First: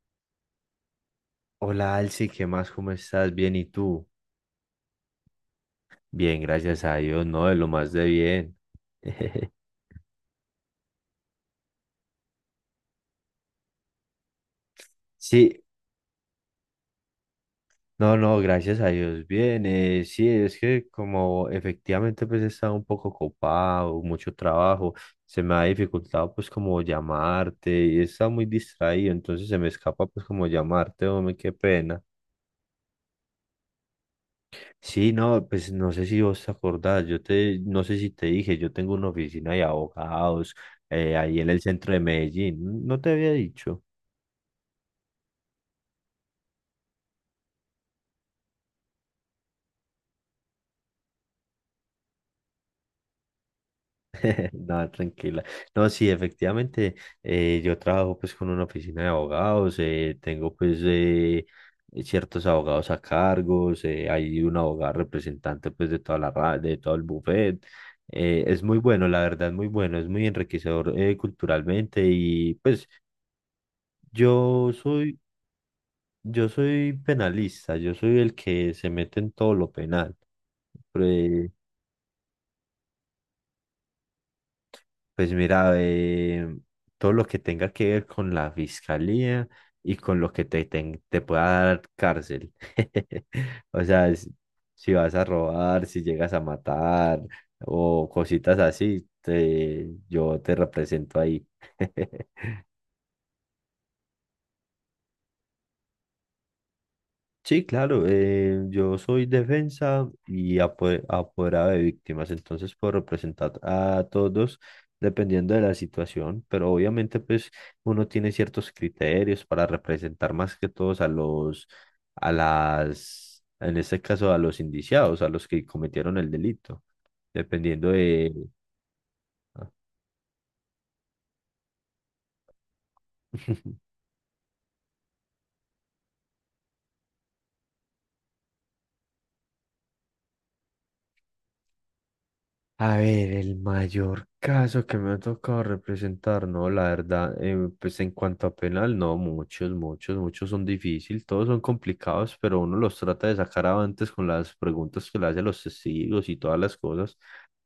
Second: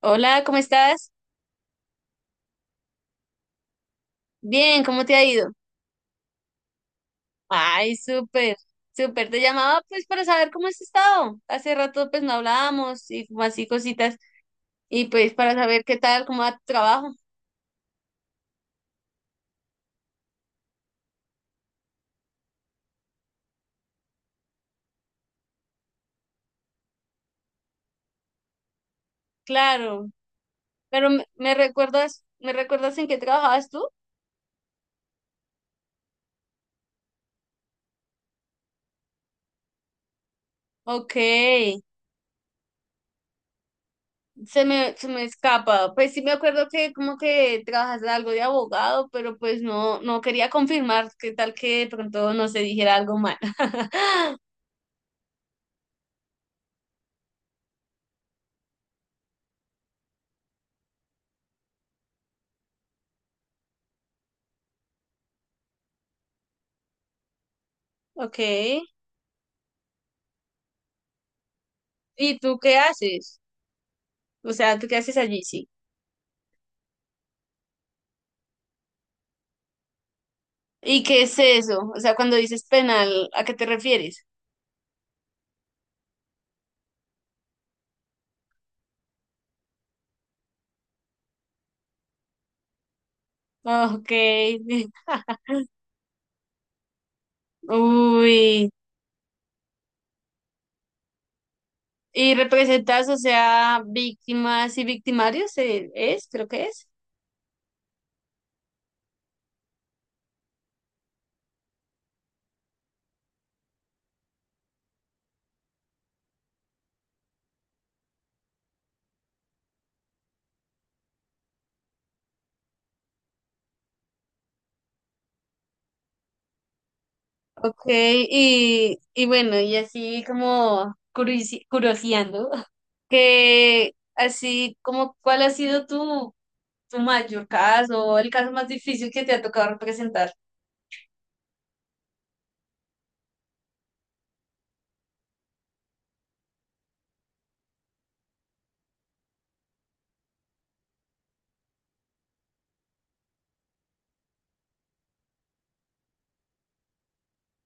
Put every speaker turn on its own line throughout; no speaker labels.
Hola, ¿cómo estás?
Hola Alci, ¿qué más? ¿Cómo estás? Bien, ¿y tú?
Bien, ¿cómo te ha ido?
Bien, gracias a Dios, no, de lo más
Ay,
de
súper,
bien.
súper. Te llamaba pues para saber cómo has estado. Hace rato pues no hablábamos y como así cositas y pues para
Sí,
saber qué tal, cómo va tu trabajo.
no, no, gracias a Dios, bien. Sí, es que como efectivamente pues he estado un poco ocupado, mucho trabajo, se me ha dificultado pues como llamarte y he estado muy distraído, entonces se me escapa
Claro,
pues como llamarte,
pero me,
hombre, qué
me
pena.
recuerdas, ¿me recuerdas en qué trabajabas tú?
Sí, no, pues no sé si vos te acordás, no sé si te dije, yo tengo una oficina de abogados
Ok,
ahí en el centro de Medellín, no te había dicho.
se me escapa. Pues sí me acuerdo que como que trabajas algo de abogado, pero pues no, no quería confirmar qué tal que de pronto no se dijera algo mal.
No, tranquila. No, sí, efectivamente, yo trabajo pues con una oficina de abogados, tengo pues ciertos abogados a cargos, hay un abogado representante pues de toda la ra- de todo el buffet.
Ok,
Es muy bueno, la verdad, muy bueno, es muy enriquecedor culturalmente
¿y
y
tú qué
pues
haces? O
yo
sea, ¿tú qué
soy,
haces allí? Sí.
yo soy penalista, yo soy el que se mete en todo lo penal.
¿Y qué es eso? O sea, cuando dices penal, ¿a qué te refieres?
Pues mira, todo lo que tenga que ver con la fiscalía y con lo que te pueda dar cárcel. O
Ok.
sea, si vas a robar, si llegas a matar o cositas
Uy.
así, yo te represento ahí.
¿Y representas, o sea, víctimas y victimarios? ¿Es? Creo que es.
Sí, claro, yo soy defensa y apoderado de víctimas, entonces puedo representar a todos dependiendo de la situación, pero obviamente pues uno tiene ciertos criterios para representar más que todos a los, en este caso a los indiciados, a los que cometieron el delito,
Ok.
dependiendo de.
Y bueno, y así como curioseando, que así como, ¿cuál ha sido tu, tu mayor caso o el caso más difícil que te ha tocado representar?
A ver, el mayor caso que me ha tocado representar, no, la verdad, pues en cuanto a penal, no, muchos, muchos, muchos son difíciles, todos son complicados, pero uno los trata de sacar avantes con las preguntas que le hacen los testigos y todas las cosas.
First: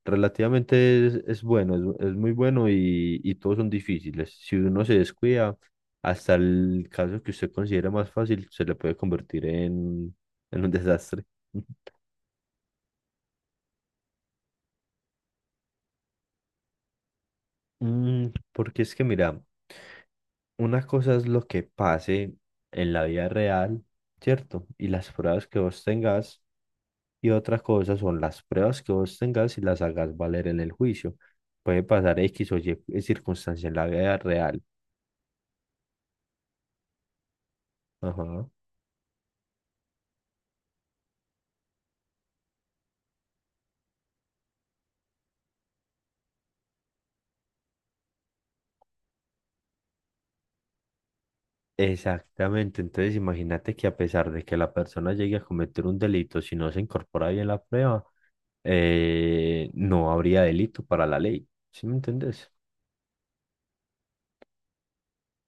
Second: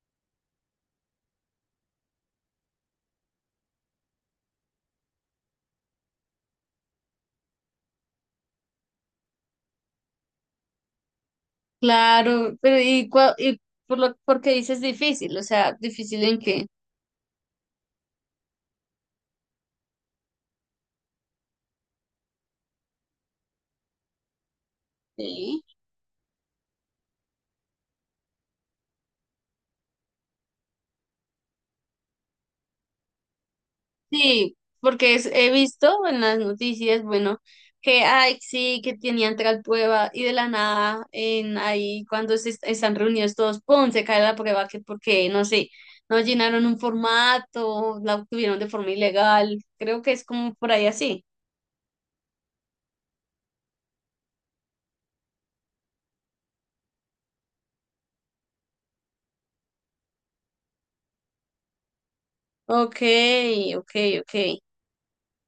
Relativamente es bueno, es muy bueno y todos son difíciles. Si uno se descuida, hasta el caso que usted considere más fácil, se le puede convertir en un desastre.
Claro, pero y, y por lo porque dices difícil, o sea, difícil en qué.
Porque es que mira. Una cosa es lo que pase en la vida real, ¿cierto? Y las pruebas que
Sí.
vos tengas, y otra cosa son las pruebas que vos tengas y las hagas valer en el juicio. Puede pasar X o Y circunstancia en la vida
Sí,
real.
he visto en las noticias, bueno, que ay,
Ajá.
sí, que tenían tal prueba y de la nada, en ahí cuando están reunidos todos, ¡pum! Se cae la prueba que porque, no sé, no llenaron un formato, la obtuvieron de forma ilegal. Creo que es como por ahí así.
Exactamente, entonces imagínate que a pesar de que la persona llegue a cometer un delito, si no se incorpora bien la prueba, no habría delito para la ley, ¿sí me entendés?
Ok, ok, ok.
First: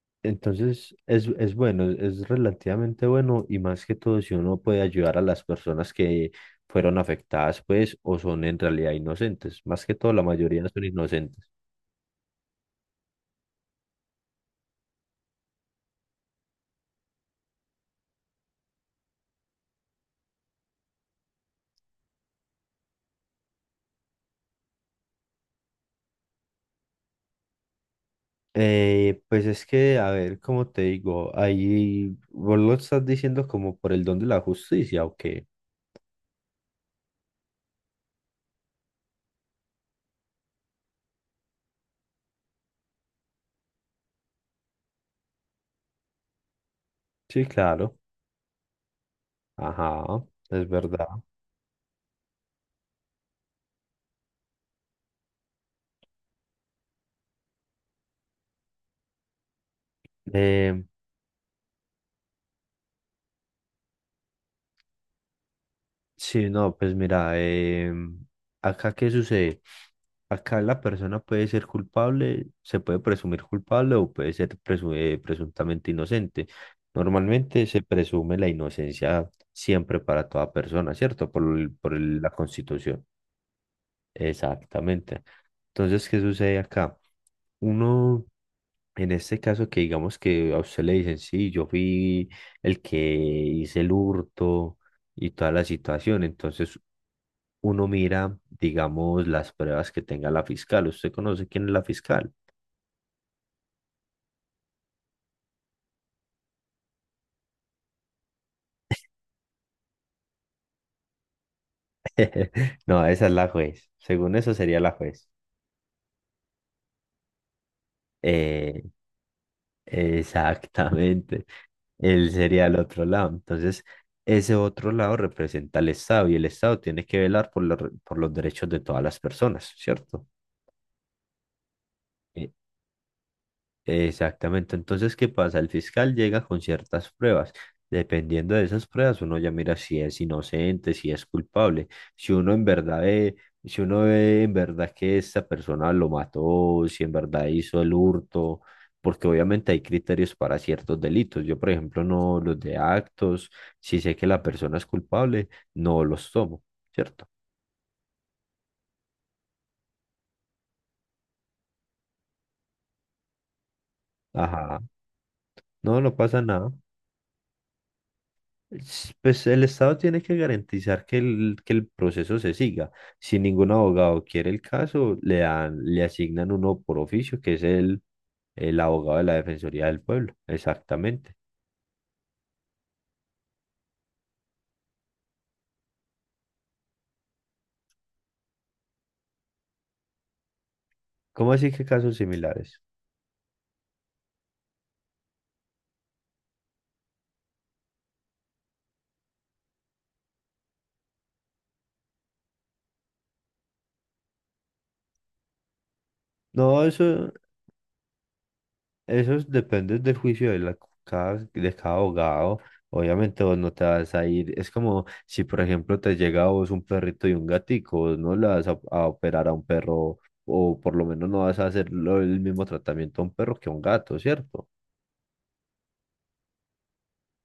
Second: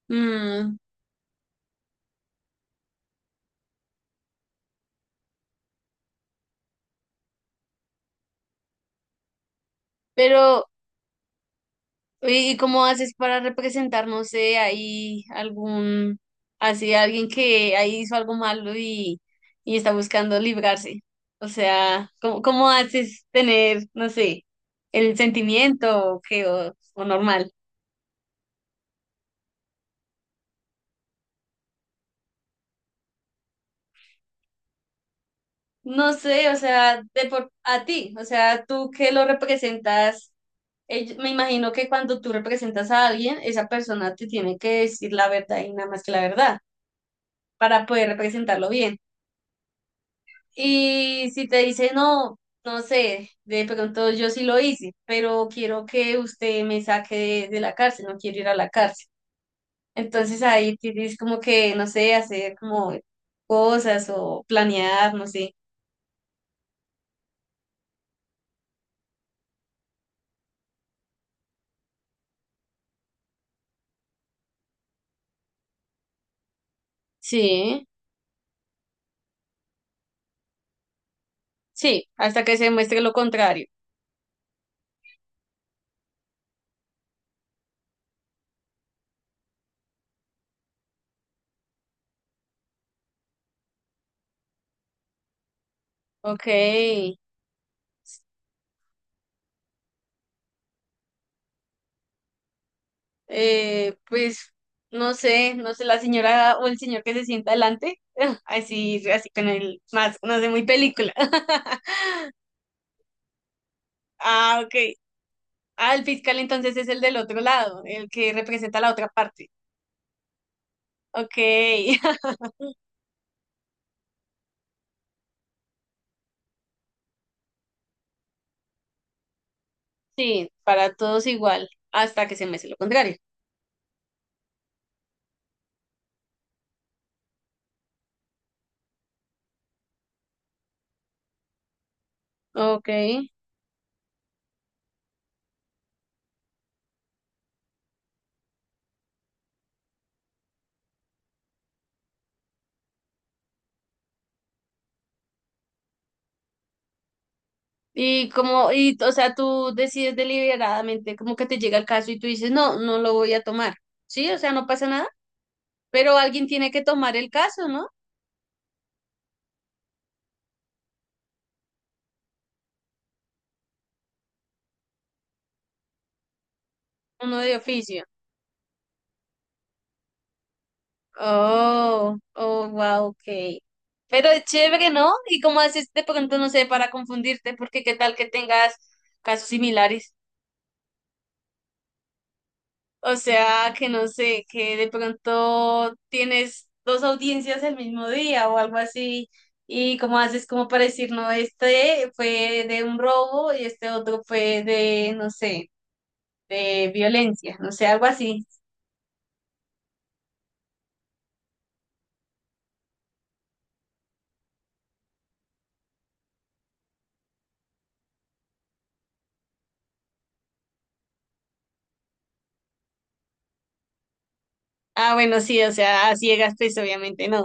Mm,
Entonces es bueno, es relativamente bueno y más que todo si uno puede ayudar a las personas que fueron afectadas pues o son en realidad inocentes, más que todo la mayoría
pero
son inocentes.
¿y cómo haces para representar, no sé, ahí algún, así alguien que ahí hizo algo malo y está buscando librarse? O sea, ¿cómo, cómo haces tener, no sé, el sentimiento o qué, o normal?
Pues es que, a ver, como te digo, ahí vos lo estás diciendo como por el don de la justicia, ¿o qué?
No sé, o sea, de por, a ti, o sea, tú que lo representas, me imagino que cuando tú representas a alguien, esa persona te tiene que decir la verdad y nada más que la verdad
Sí,
para
claro,
poder representarlo bien.
ajá, es verdad.
Y si te dice no, no sé, de pronto yo sí lo hice, pero quiero que usted me saque de la cárcel, no quiero ir a la cárcel. Entonces ahí
Eh,
tienes como que, no sé, hacer como cosas o planear, no sé.
sí, no, pues mira, acá qué sucede. Acá la persona puede ser culpable, se puede presumir culpable o puede ser presuntamente inocente. Normalmente se
Sí,
presume la inocencia siempre para toda persona, ¿cierto? Por, el- por
sí,
el- la
hasta que se muestre
Constitución.
lo contrario.
Exactamente. Entonces, ¿qué sucede acá? Uno, en este caso que digamos que a usted le dicen, sí, yo fui el que hice el hurto y toda la situación,
Ok,
entonces uno mira, digamos, las pruebas que tenga la fiscal. ¿Usted conoce quién es la fiscal?
pues no sé, no sé, la señora o el señor que se sienta adelante, así, así con el más, no sé, muy película.
No, esa es la juez. Según eso
Ah, ok.
sería la juez.
Ah, el fiscal entonces es el del otro lado, el que representa
Eh,
la otra parte. Ok,
exactamente. Él sería el otro lado. Entonces, ese otro lado representa al Estado y el Estado tiene que velar por los derechos de todas las personas, ¿cierto?
sí, para todos igual, hasta que se
E-
me hace lo contrario.
Exactamente. Entonces, ¿qué pasa? El fiscal llega con ciertas pruebas. Dependiendo de esas pruebas, uno ya mira si es inocente, si es culpable. Si uno en
Ok.
verdad ve, si uno ve en verdad que esta persona lo mató, si en verdad hizo el hurto, porque obviamente hay criterios para ciertos delitos. Yo, por ejemplo, no los de actos, si sé que la persona es culpable, no los tomo, ¿cierto?
Y como, y, o sea, tú decides deliberadamente, como que te llega el caso y tú dices, no, no lo voy a tomar. Sí, o sea, no
Ajá.
pasa nada,
No, no
pero
pasa
alguien tiene
nada.
que tomar el caso, ¿no?
Pues el Estado tiene que garantizar que el proceso se siga. Si ningún abogado quiere el caso, le asignan uno por
Uno
oficio, que
de
es el,
oficio.
el abogado de la Defensoría del Pueblo. Exactamente.
Oh, oh, wow, ok. Pero es chévere, ¿no? Y como haces de pronto, no sé, para confundirte, porque qué tal que tengas casos similares.
¿Cómo así que casos similares?
O sea, que no sé, que de pronto tienes dos audiencias el mismo día o algo así, y cómo haces como para decir, no, este fue de un robo y este otro fue de, no sé,
No,
de violencia, no sé, algo así.
Depende del juicio de cada abogado. Obviamente vos no te vas a ir. Es como si, por ejemplo, te llega a vos un perrito y un gatico, vos no le vas a operar a un perro o por lo menos no vas a hacer el mismo tratamiento a un perro que a un gato, ¿cierto?
Ah, bueno, sí, o sea, a ciegas, pues obviamente no.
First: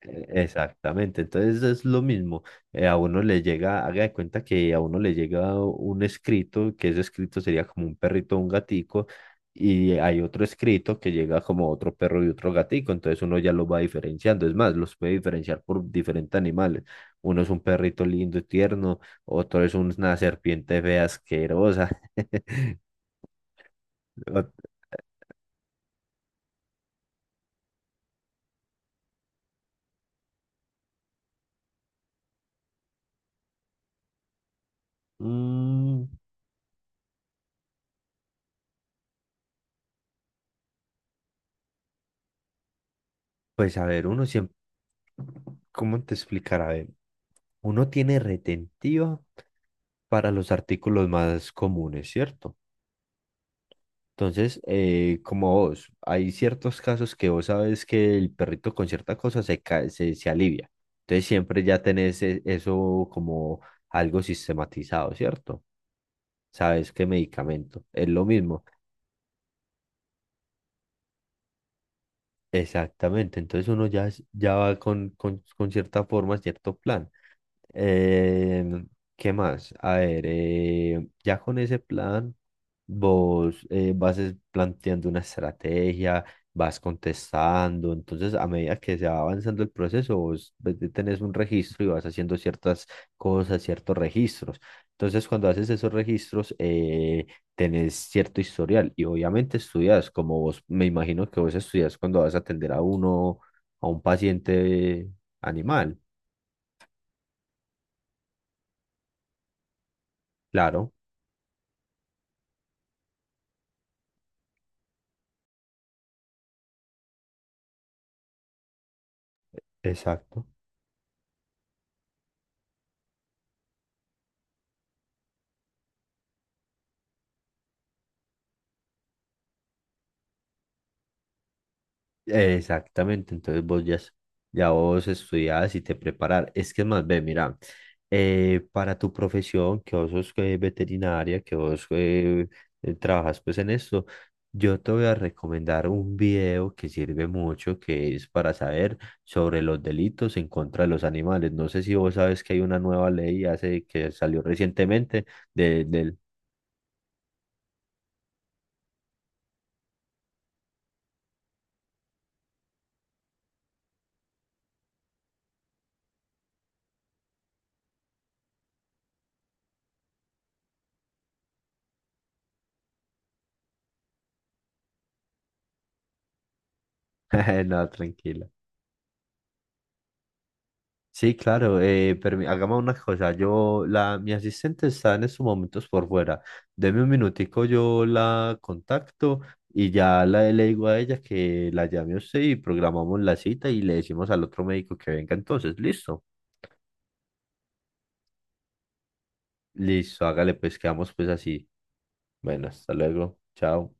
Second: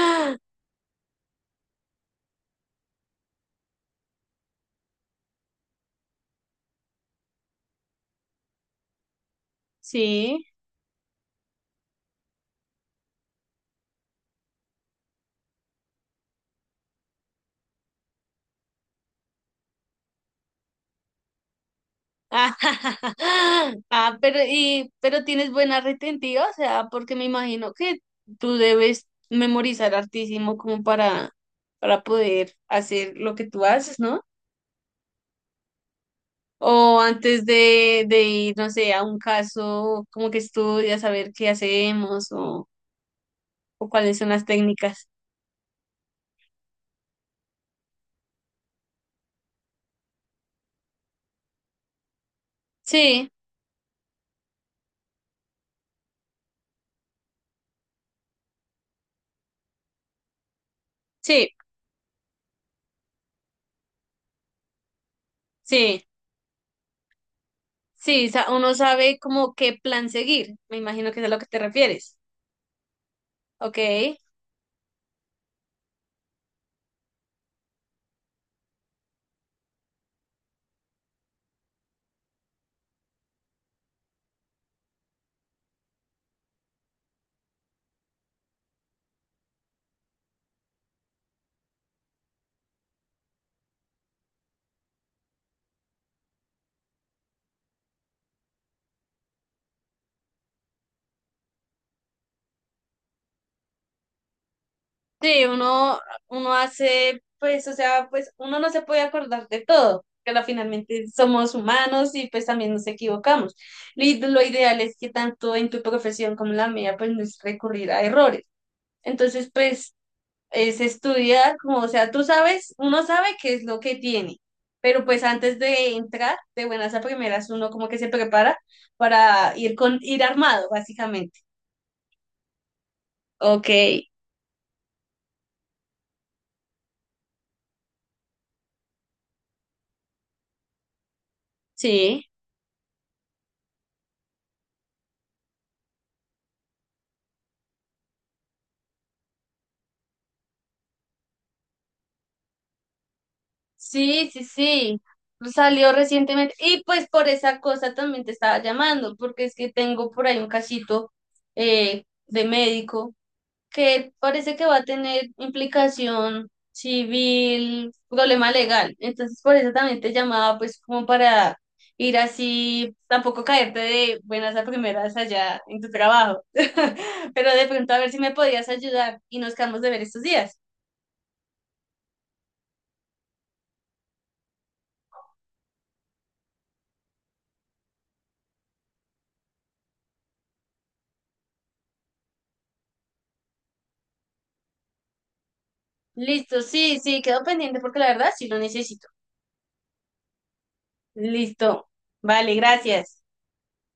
Exactamente, entonces es lo mismo, a uno le llega, haga de cuenta que a uno le llega un escrito, que ese escrito sería como un perrito o un gatico, y hay otro
Sí.
escrito que llega como otro perro y otro gatico, entonces uno ya lo va diferenciando, es más, los puede diferenciar por diferentes animales, uno es un perrito lindo y tierno, otro es una serpiente fea asquerosa,
Ah, ah, pero
ot-
y pero tienes buena retentiva, o sea, porque me imagino que tú debes memorizar hartísimo como para poder hacer lo que tú haces, ¿no?
Mm,
O antes de ir, no sé, a un caso, como que estudias a ver qué hacemos
pues a
o
ver,
cuáles son las técnicas.
¿cómo te explicará? Uno tiene retentiva para los artículos más comunes, ¿cierto?
Sí,
Entonces, como vos, hay ciertos casos que vos sabes que el perrito con cierta cosa se alivia. Entonces,
sí,
siempre ya tenés eso como algo sistematizado, ¿cierto?
sí,
Sabes qué medicamento. Es lo mismo.
uno sabe como qué plan seguir. Me imagino que es a lo que te refieres.
Exactamente. Entonces, uno ya,
Ok.
es- ya va con cierta forma, cierto plan. Eh, ¿qué más? A ver, ya con ese plan, vos vas planteando una estrategia, vas contestando, entonces a medida que se va avanzando el proceso, vos pues, tenés un registro y vas haciendo ciertas cosas, ciertos registros. Entonces, cuando haces esos registros, tenés cierto historial y obviamente estudias, como vos, me imagino que vos estudias cuando vas a atender a un paciente
Sí,
animal.
uno, uno hace, pues, o sea, pues uno no se puede acordar de todo, pero
Claro,
finalmente somos humanos y pues también nos equivocamos. Y lo ideal es que tanto en tu profesión como en la mía, pues no es recurrir a errores. Entonces, pues,
exacto.
es estudiar, como, o sea, tú sabes, uno sabe qué es lo que tiene, pero pues antes de entrar, de buenas a primeras, uno como que se prepara para ir con, ir armado, básicamente.
Exactamente, entonces
Ok,
ya vos estudiás y te preparar. Es que es más, ve, mira, para tu profesión, que vos sos veterinaria, que vos
sí.
trabajas pues en esto, yo te voy a recomendar un video que sirve mucho, que es para saber sobre los delitos en contra de los animales. No sé si vos sabes que hay una nueva ley que
Sí,
salió
sí, sí.
recientemente de,
Salió
del...
recientemente. Y pues por esa cosa también te estaba llamando, porque es que tengo por ahí un casito de médico que parece que va a tener implicación civil, problema legal. Entonces por eso también te llamaba, pues como para ir así, tampoco caerte de buenas a primeras allá en tu trabajo. Pero de
No,
pronto a ver si me
tranquilo.
podías ayudar y nos quedamos de ver estos días.
Sí, claro, hagamos una cosa, mi asistente está en estos momentos por fuera, deme un minutico, yo la contacto y ya le digo a ella que la llame a usted y programamos la cita y le decimos al otro médico que venga entonces, listo,
Listo, sí, sí, quedó pendiente porque la verdad sí lo necesito.
listo, hágale pues, quedamos pues así,
Listo. Vale,
bueno, hasta
gracias.
luego, chao.